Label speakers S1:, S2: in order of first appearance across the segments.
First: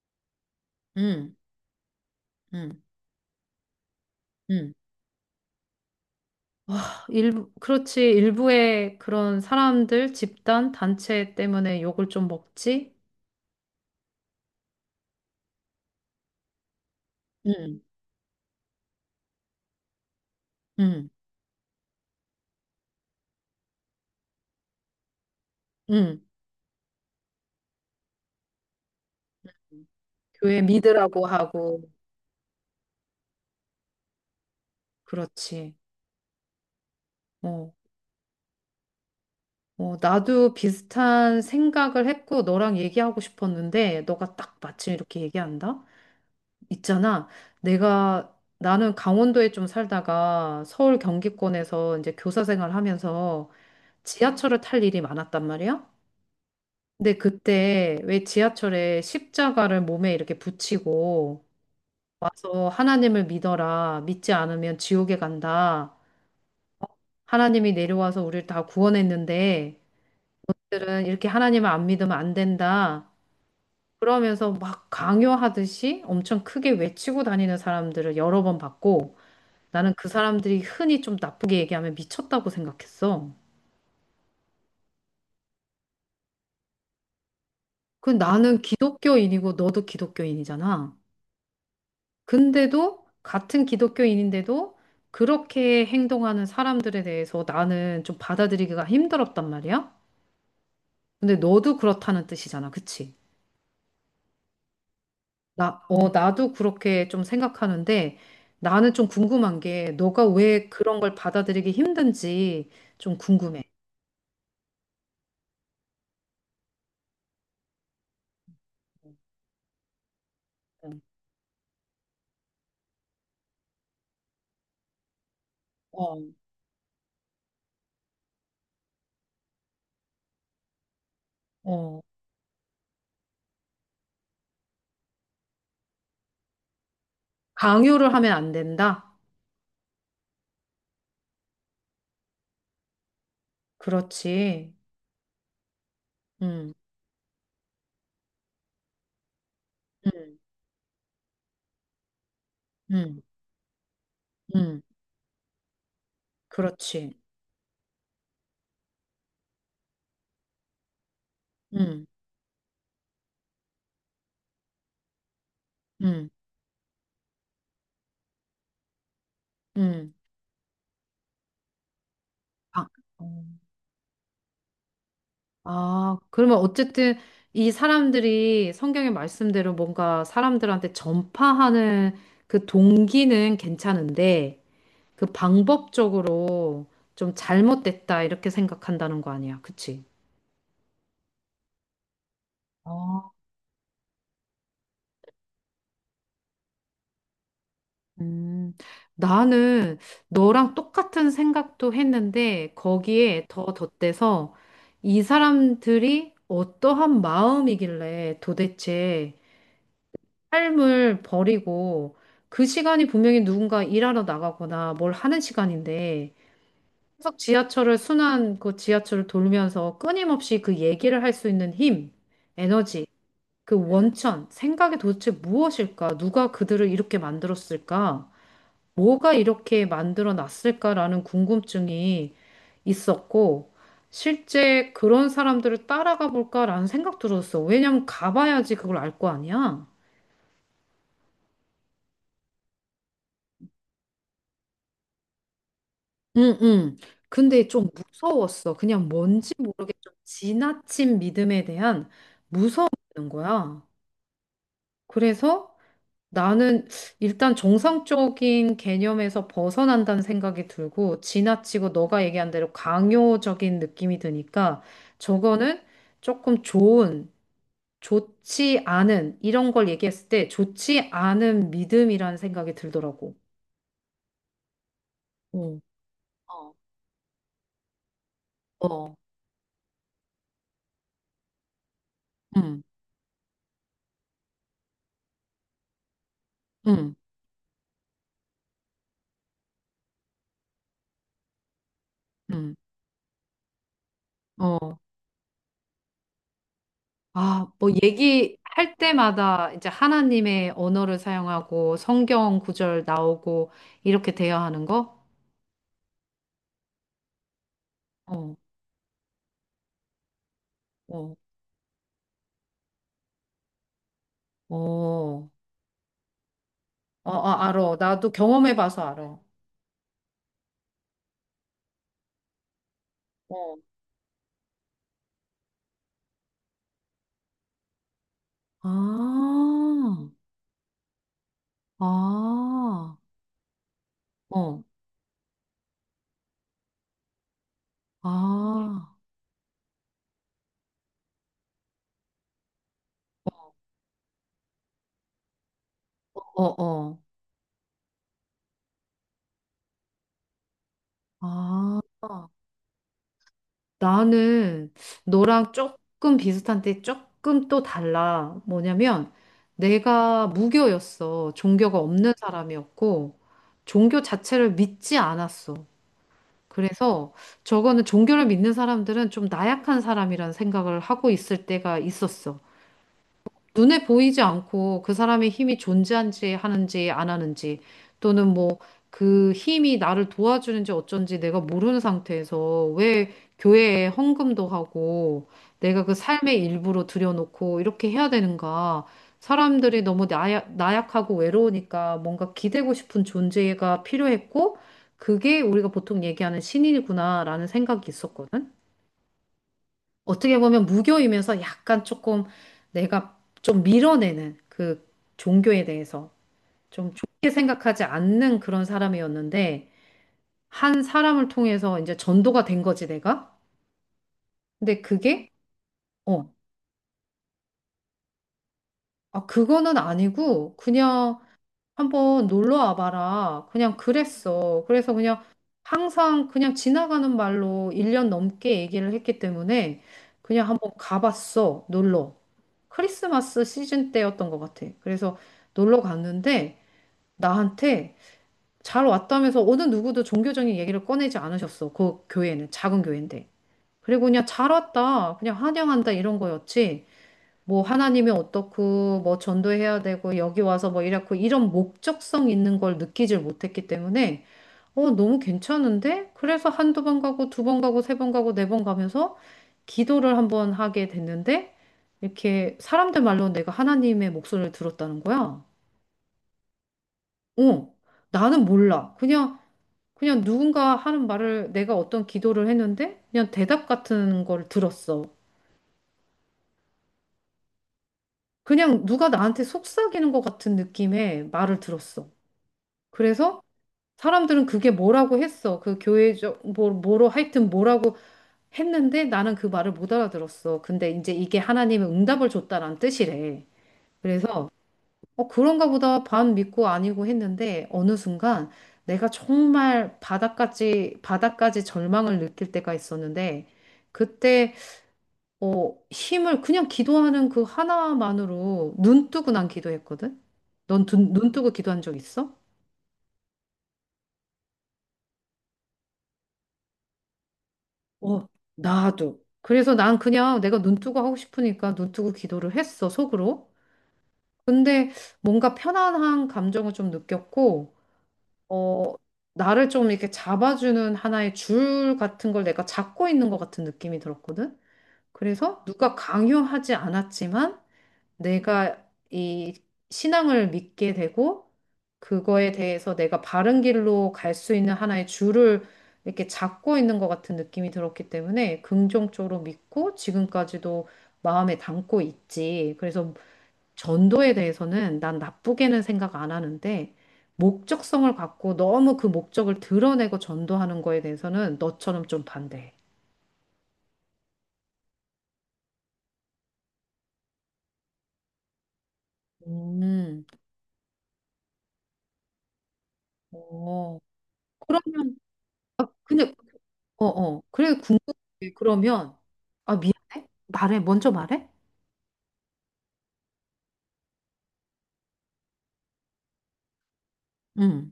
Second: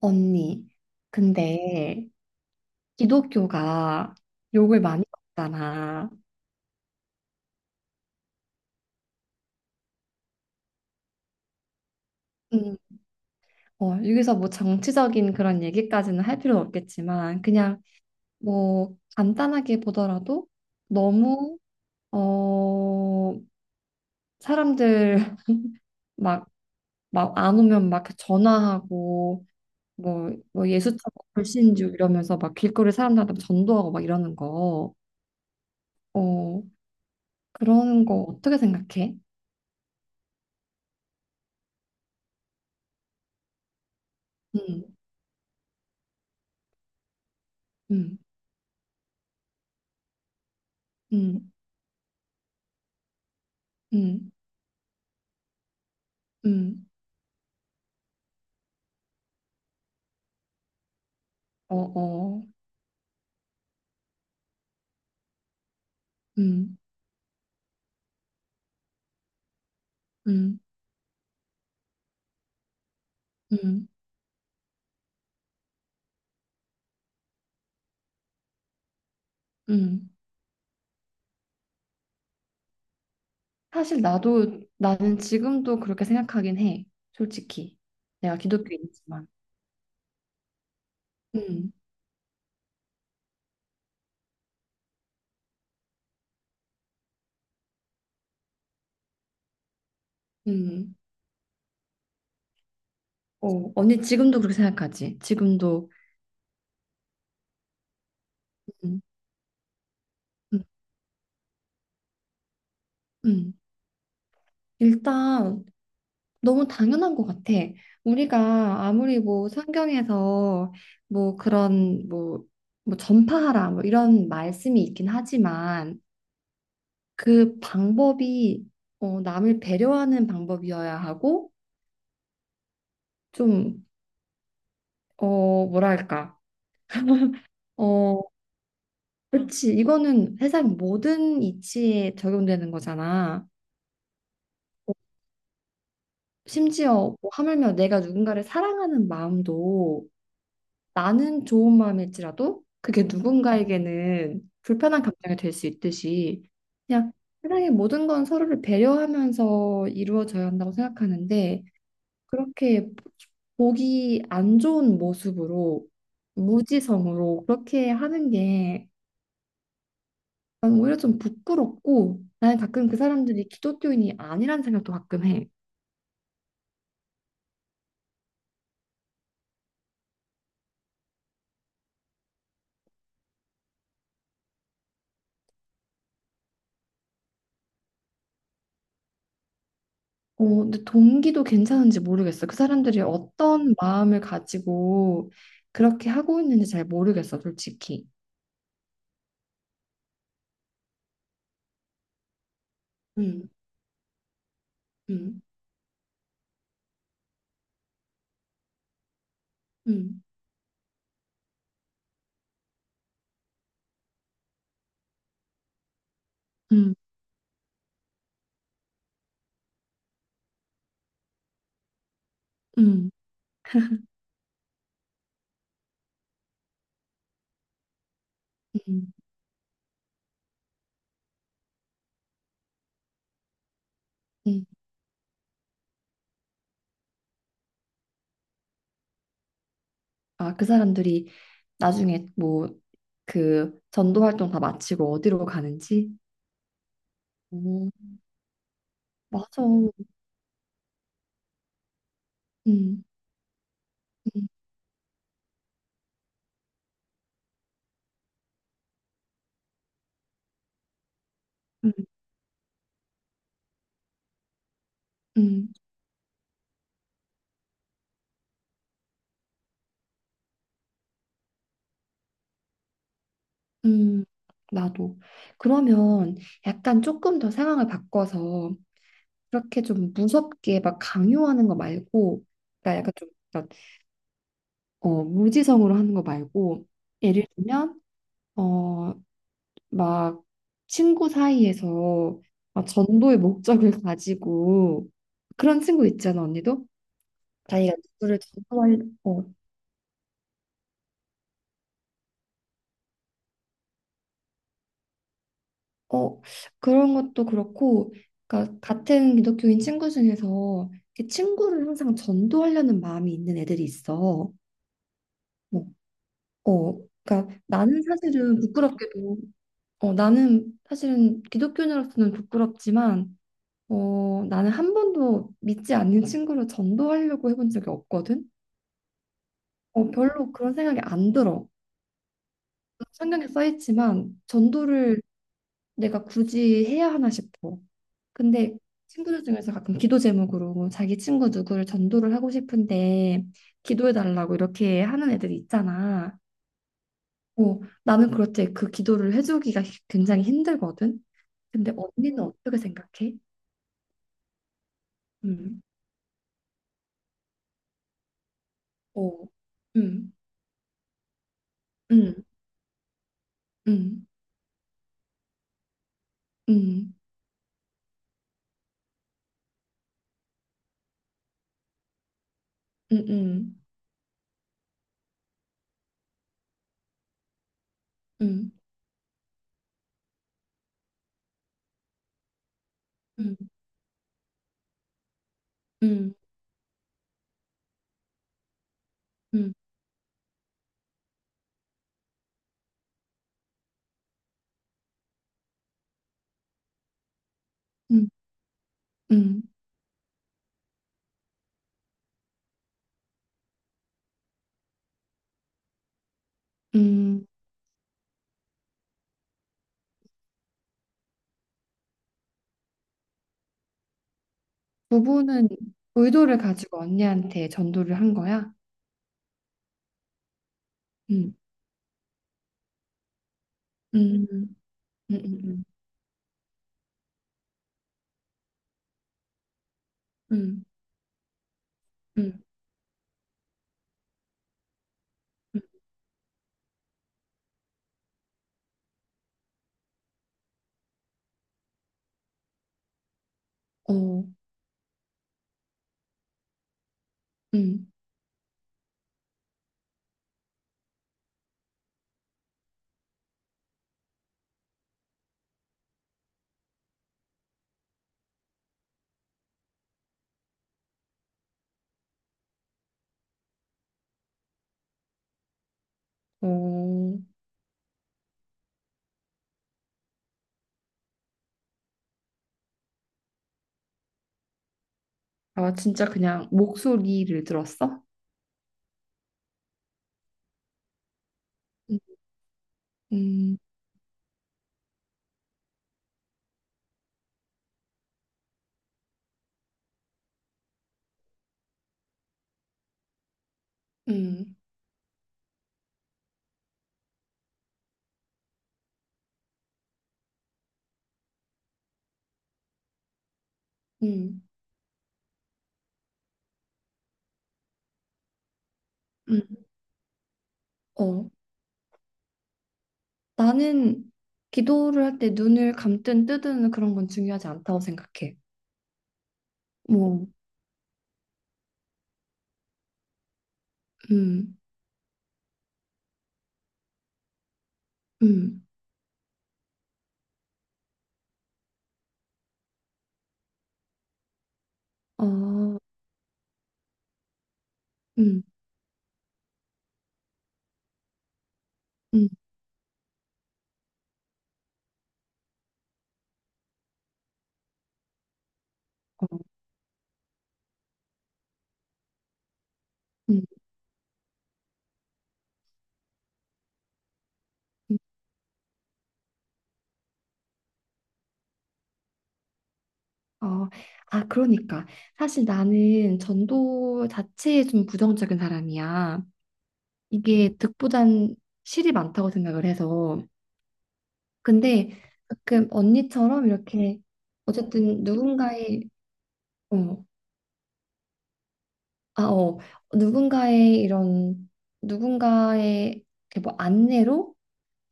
S1: 언니,
S2: 음,
S1: 근데
S2: 음,
S1: 기독교가
S2: 음.
S1: 욕을 많이 먹잖아.
S2: 와, 일부, 그렇지. 일부의 그런 사람들, 집단, 단체 때문에 욕을 좀
S1: 음,
S2: 먹지?
S1: 어, 여기서 뭐 정치적인 그런 얘기까지는 할 필요 없겠지만,
S2: 음,
S1: 그냥 뭐 간단하게 보더라도
S2: 음,
S1: 너무, 어, 사람들
S2: 음.
S1: 막, 막 안 오면 막 전화하고, 뭐,
S2: 교회
S1: 뭐 예수처럼
S2: 믿으라고 하고,
S1: 불신주 이러면서 막 길거리 사람들한테 전도하고 막 이러는 거,
S2: 그렇지.
S1: 어,
S2: 어,
S1: 그런 거 어떻게 생각해?
S2: 어, 나도 비슷한 생각을 했고, 너랑 얘기하고 싶었는데, 너가 딱 마침
S1: 음,
S2: 이렇게 얘기한다? 있잖아.
S1: 음,
S2: 내가, 나는 강원도에 좀 살다가 서울
S1: 음,
S2: 경기권에서 이제 교사 생활 하면서
S1: 음.
S2: 지하철을 탈 일이 많았단 말이야.
S1: 음,
S2: 근데 그때 왜 지하철에 십자가를 몸에 이렇게 붙이고
S1: 어, 어,
S2: 와서 하나님을 믿어라. 믿지 않으면 지옥에 간다.
S1: 음,
S2: 하나님이 내려와서 우리를 다 구원했는데
S1: 음,
S2: 들은 이렇게 하나님을 안 믿으면 안 된다.
S1: 음,
S2: 그러면서 막 강요하듯이 엄청 크게 외치고 다니는 사람들을 여러 번 봤고 나는 그
S1: 음.
S2: 사람들이 흔히 좀 나쁘게 얘기하면 미쳤다고 생각했어.
S1: 사실 나는 지금도 그렇게 생각하긴 해. 솔직히.
S2: 그
S1: 내가
S2: 나는
S1: 기독교인이지만.
S2: 기독교인이고 너도 기독교인이잖아.
S1: 음,
S2: 근데도 같은 기독교인인데도 그렇게 행동하는 사람들에 대해서 나는 좀 받아들이기가 힘들었단 말이야.
S1: 음.
S2: 근데 너도 그렇다는 뜻이잖아. 그치?
S1: 어, 언니 지금도 그렇게 생각하지?
S2: 나,
S1: 지금도.
S2: 어, 나도 그렇게 좀 생각하는데 나는
S1: 음,
S2: 좀 궁금한 게 너가
S1: 음,
S2: 왜 그런 걸 받아들이기 힘든지 좀
S1: 음.
S2: 궁금해.
S1: 일단, 너무 당연한 것 같아. 우리가 아무리 뭐 성경에서
S2: 응.
S1: 뭐 그런 뭐, 전파하라 뭐 이런 말씀이 있긴 하지만
S2: 어,
S1: 그 방법이 어, 남을 배려하는 방법이어야 하고
S2: 어.
S1: 좀 어, 뭐랄까
S2: 강요를
S1: 어
S2: 하면 안 된다?
S1: 그렇지, 이거는 세상 모든 이치에 적용되는 거잖아.
S2: 그렇지. 응,
S1: 심지어 뭐 하물며 내가 누군가를 사랑하는 마음도
S2: 응,
S1: 나는 좋은 마음일지라도 그게
S2: 응,
S1: 누군가에게는
S2: 응.
S1: 불편한 감정이 될 수 있듯이 그냥
S2: 그렇지.
S1: 세상의 모든 건 서로를 배려하면서 이루어져야 한다고 생각하는데
S2: 응,
S1: 그렇게 보기 안 좋은 모습으로
S2: 응,
S1: 무지성으로 그렇게 하는 게
S2: 응.
S1: 난 오히려 좀 부끄럽고 나는
S2: 아,
S1: 가끔 그
S2: 어.
S1: 사람들이 기독교인이 아니란 생각도 가끔 해.
S2: 아, 그러면 어쨌든 이 사람들이 성경의 말씀대로 뭔가 사람들한테 전파하는 그 동기는 괜찮은데 그 방법적으로 좀 잘못됐다 이렇게 생각한다는 거 아니야. 그치?
S1: 어, 근데 동기도 괜찮은지 모르겠어. 그 사람들이
S2: 아,
S1: 어떤 마음을 가지고 그렇게 하고 있는지 잘 모르겠어, 솔직히.
S2: 음, 나는 너랑 똑같은 생각도 했는데 거기에
S1: 음,
S2: 더 덧대서 이
S1: 음,
S2: 사람들이 어떠한 마음이길래 도대체
S1: 음,
S2: 삶을 버리고 그 시간이 분명히 누군가 일하러 나가거나 뭘 하는 시간인데
S1: 음,
S2: 계속 지하철을 순환 그 지하철을 돌면서 끊임없이 그 얘기를 할 수 있는 힘, 에너지,
S1: 음,
S2: 그 원천, 생각이 도대체 무엇일까? 누가 그들을 이렇게 만들었을까?
S1: 음,
S2: 뭐가 이렇게 만들어 놨을까라는 궁금증이 있었고
S1: 음.
S2: 실제 그런 사람들을 따라가 볼까라는 생각 들었어. 왜냐면 가봐야지 그걸 알 거 아니야.
S1: 아, 그 사람들이 나중에 뭐 그 전도 활동 다 마치고 어디로 가는지?
S2: 응, 응. 근데 좀 무서웠어. 그냥 뭔지
S1: 맞아.
S2: 모르게 좀 지나친 믿음에 대한 무서움이
S1: 음,
S2: 있는 거야. 그래서 나는 일단 정상적인 개념에서 벗어난다는 생각이 들고 지나치고
S1: 음,
S2: 너가 얘기한 대로 강요적인 느낌이 드니까
S1: 음,
S2: 저거는 조금 좋은, 좋지 않은 이런 걸 얘기했을 때 좋지 않은 믿음이라는 생각이 들더라고.
S1: 음. 나도.
S2: 응.
S1: 그러면
S2: 어,
S1: 약간 조금 더 상황을 바꿔서
S2: 어,
S1: 그렇게 좀 무섭게 막 강요하는 거 말고,
S2: 응,
S1: 그러니까 약간 좀 약간, 어, 무지성으로 하는 거 말고,
S2: 응,
S1: 예를 들면 어, 막 친구 사이에서
S2: 응.
S1: 막 전도의 목적을
S2: 어.
S1: 가지고 그런 친구 있잖아, 언니도.
S2: 아, 뭐
S1: 자기가 누구를
S2: 얘기할
S1: 전도할, 어,
S2: 때마다 이제 하나님의 언어를 사용하고 성경 구절 나오고 이렇게 돼야 하는 거?
S1: 어, 그런 것도 그렇고,
S2: 어,
S1: 그러니까 같은 기독교인 친구 중에서 이렇게
S2: 어,
S1: 친구를 항상 전도하려는 마음이 있는 애들이 있어.
S2: 어, 어,
S1: 뭐, 어, 그러니까
S2: 아, 알어.
S1: 나는
S2: 나도
S1: 사실은
S2: 경험해봐서
S1: 부끄럽게도,
S2: 알어.
S1: 어, 나는 사실은 기독교인으로서는 부끄럽지만,
S2: 어.
S1: 어, 나는 한 번도 믿지 않는 친구를 전도하려고 해본 적이 없거든.
S2: 아,
S1: 어, 별로 그런 생각이 안 들어.
S2: 아,
S1: 성경에 써 있지만
S2: 어,
S1: 전도를 내가 굳이 해야 하나 싶어. 근데
S2: 아,
S1: 친구들 중에서 가끔 기도 제목으로 뭐 자기 친구 누구를 전도를 하고 싶은데 기도해달라고 이렇게 하는 애들이 있잖아.
S2: 어, 어, 어.
S1: 어, 나는 그럴 때 그 기도를 해주기가 굉장히 힘들거든. 근데 언니는
S2: 아.
S1: 어떻게 생각해?
S2: 나는 너랑
S1: 음,
S2: 조금 비슷한데 조금 또 달라. 뭐냐면
S1: 어, 음,
S2: 내가 무교였어. 종교가 없는
S1: 음,
S2: 사람이었고 종교
S1: 음,
S2: 자체를 믿지 않았어.
S1: 음,
S2: 그래서 저거는 종교를 믿는 사람들은 좀 나약한 사람이란 생각을 하고 있을 때가 있었어.
S1: 음,
S2: 눈에 보이지 않고 그 사람의 힘이 존재한지 하는지 안 하는지 또는
S1: 음,
S2: 뭐 그 힘이 나를 도와주는지 어쩐지 내가 모르는 상태에서 왜
S1: 음,
S2: 교회에 헌금도 하고 내가
S1: 음,
S2: 그
S1: 음,
S2: 삶의 일부로 들여놓고 이렇게 해야 되는가?
S1: 음,
S2: 사람들이 너무 나약하고 외로우니까 뭔가 기대고 싶은 존재가 필요했고 그게 우리가 보통 얘기하는 신인이구나라는 생각이
S1: 음,
S2: 있었거든.
S1: 음,
S2: 어떻게 보면 무교이면서 약간 조금 내가 좀 밀어내는 그 종교에 대해서 좀
S1: 음.
S2: 좋게 생각하지 않는 그런 사람이었는데 한 사람을 통해서 이제 전도가 된 거지 내가? 근데 그게
S1: 부부는
S2: 어,
S1: 의도를 가지고 언니한테 전도를 한 거야?
S2: 아, 그거는 아니고 그냥
S1: 음,
S2: 한번 놀러 와봐라. 그냥
S1: 음,
S2: 그랬어. 그래서
S1: 음,
S2: 그냥
S1: 음, 음.
S2: 항상 그냥 지나가는 말로 1년 넘게 얘기를 했기 때문에 그냥
S1: 음.
S2: 한번 가봤어. 놀러.
S1: 음.
S2: 크리스마스 시즌 때였던 것 같아. 그래서 놀러 갔는데 나한테 잘 왔다면서 어느 누구도 종교적인 얘기를 꺼내지 않으셨어. 그 교회는 작은 교회인데. 그리고
S1: 어,
S2: 그냥 잘 왔다. 그냥 환영한다. 이런 거였지. 뭐
S1: 음,
S2: 하나님이 어떻고 뭐 전도해야 되고 여기 와서 뭐 이렇고 이런 목적성 있는 걸 느끼질 못했기 때문에 어 너무 괜찮은데? 그래서 한두 번 가고 두 번 가고 세 번 가고 네 번 가면서 기도를 한번 하게 됐는데 이렇게 사람들 말로 내가 하나님의 목소리를 들었다는 거야.
S1: 어,
S2: 어, 나는 몰라. 그냥 누군가 하는 말을 내가 어떤 기도를 했는데 그냥 대답 같은 걸 들었어.
S1: 아, 진짜 그냥 목소리를 들었어?
S2: 그냥 누가 나한테 속삭이는 것 같은 느낌의 말을
S1: 음,
S2: 들었어. 그래서
S1: 음,
S2: 사람들은 그게 뭐라고 했어. 그 교회적, 뭐로 하여튼 뭐라고 했는데 나는 그 말을 못 알아들었어. 근데 이제 이게 하나님의 응답을 줬다는 뜻이래. 그래서,
S1: 음,
S2: 어, 그런가 보다 반 믿고 아니고 했는데 어느 순간 내가 정말 바닥까지, 바닥까지 절망을 느낄 때가 있었는데
S1: 음,
S2: 그때, 어, 힘을 그냥 기도하는 그 하나만으로 눈 뜨고
S1: 음.
S2: 난 기도했거든?
S1: 어,
S2: 넌눈 뜨고 기도한 적 있어?
S1: 나는 기도를 할 때 눈을 감든 뜨든 그런 건 중요하지 않다고
S2: 어,
S1: 생각해.
S2: 나도. 그래서 난
S1: 뭐,
S2: 그냥 내가 눈 뜨고 하고 싶으니까 눈 뜨고 기도를 했어, 속으로.
S1: 음,
S2: 근데 뭔가 편안한 감정을 좀 느꼈고,
S1: 음,
S2: 어, 나를 좀 이렇게 잡아주는 하나의 줄 같은 걸 내가 잡고 있는 것 같은 느낌이 들었거든? 그래서
S1: 어,
S2: 누가 강요하지 않았지만,
S1: 음,
S2: 내가 이 신앙을 믿게 되고
S1: 음,
S2: 그거에 대해서 내가 바른 길로 갈 수 있는 하나의 줄을 이렇게 잡고 있는 것 같은 느낌이 들었기 때문에
S1: 어,
S2: 긍정적으로 믿고 지금까지도 마음에 담고 있지. 그래서
S1: 음,
S2: 전도에 대해서는 난 나쁘게는 생각 안 하는데
S1: 음,
S2: 목적성을 갖고 너무 그 목적을 드러내고 전도하는 거에 대해서는 너처럼 좀 반대해.
S1: 어, 아, 그러니까. 사실 나는 전도 자체에 좀 부정적인 사람이야.
S2: 음,
S1: 이게 득보단 실이 많다고 생각을 해서.
S2: 어,
S1: 근데
S2: 그러면
S1: 가끔
S2: 아, 근데
S1: 언니처럼 이렇게
S2: 어, 어. 그래,
S1: 어쨌든
S2: 궁금해.
S1: 누군가의
S2: 그러면, 아,
S1: 어,
S2: 미안해? 말해. 먼저 말해?
S1: 아, 어, 누군가의 이런 누군가의 이렇게 뭐 안내로
S2: 응,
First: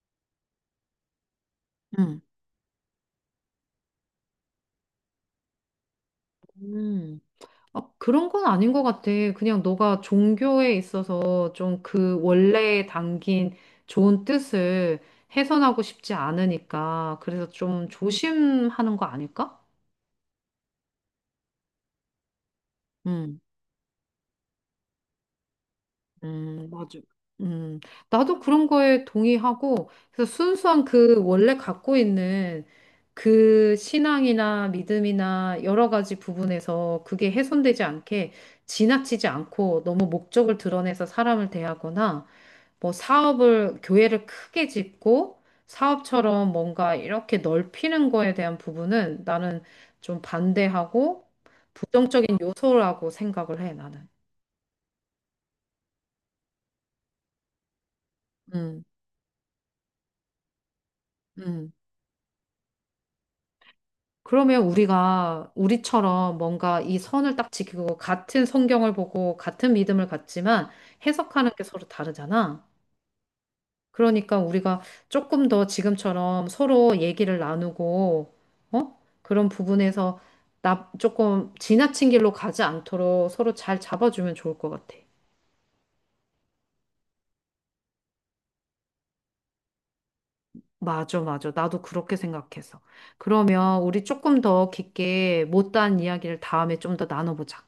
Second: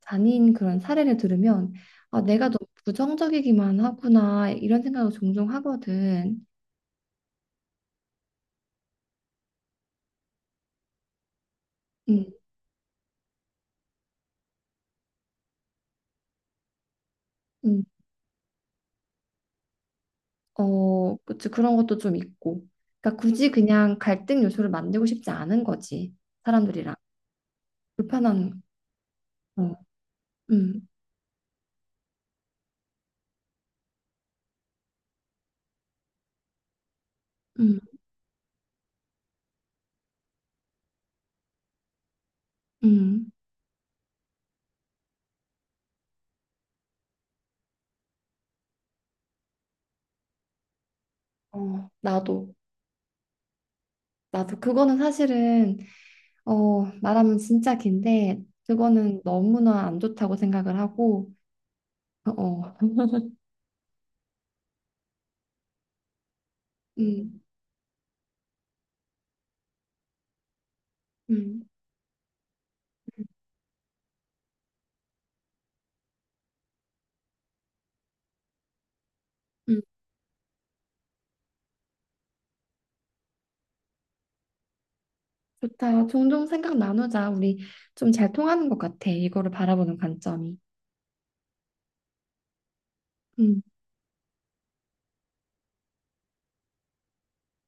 S1: 다닌 그런 사례를 들으면
S2: 응.
S1: 아, 내가 너무 부정적이기만 하구나 이런 생각을 종종 하거든.
S2: 음. 아, 그런 건 아닌 것 같아. 그냥 너가 종교에 있어서 좀 그
S1: 음,
S2: 원래에 담긴 좋은 뜻을 훼손하고 싶지 않으니까. 그래서
S1: 음,
S2: 좀 조심하는 거 아닐까?
S1: 어, 그치, 그런 것도 좀 있고. 그러니까
S2: 응.
S1: 굳이 그냥 갈등 요소를 만들고 싶지 않은 거지. 사람들이랑
S2: 맞아. 음, 나도
S1: 불편한.
S2: 그런 거에
S1: 어,
S2: 동의하고, 그래서 순수한
S1: 음,
S2: 그 원래 갖고 있는 그 신앙이나 믿음이나 여러 가지 부분에서 그게
S1: 음,
S2: 훼손되지 않게 지나치지 않고 너무 목적을 드러내서 사람을 대하거나 뭐
S1: 음.
S2: 사업을, 교회를 크게 짓고 사업처럼 뭔가 이렇게 넓히는 거에 대한 부분은 나는 좀 반대하고
S1: 어,
S2: 부정적인
S1: 나도.
S2: 요소라고 생각을 해, 나는.
S1: 나도 그거는 사실은 어 말하면 진짜 긴데
S2: 음,
S1: 그거는 너무나 안 좋다고 생각을 하고
S2: 음.
S1: 어
S2: 그러면 우리가 우리처럼 뭔가 이 선을
S1: 음,
S2: 딱 지키고 같은 성경을 보고 같은 믿음을 갖지만 해석하는 게
S1: 음,
S2: 서로 다르잖아.
S1: 음,
S2: 그러니까 우리가 조금 더 지금처럼 서로 얘기를 나누고, 어? 그런
S1: 음,
S2: 부분에서 나 조금 지나친 길로 가지 않도록 서로 잘 잡아주면 좋을 것 같아.
S1: 좋다. 종종 생각 나누자. 우리 좀 잘 통하는 것 같아. 이거를 바라보는 관점이.
S2: 맞아, 맞아. 나도 그렇게 생각해서.
S1: 음,
S2: 그러면 우리 조금 더 깊게 못다한 이야기를 다음에 좀 더 나눠보자.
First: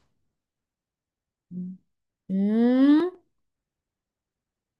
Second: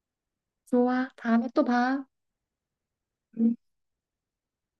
S1: 좋아. 다음에 또
S2: 음.
S1: 봐.
S2: 음.
S1: 음.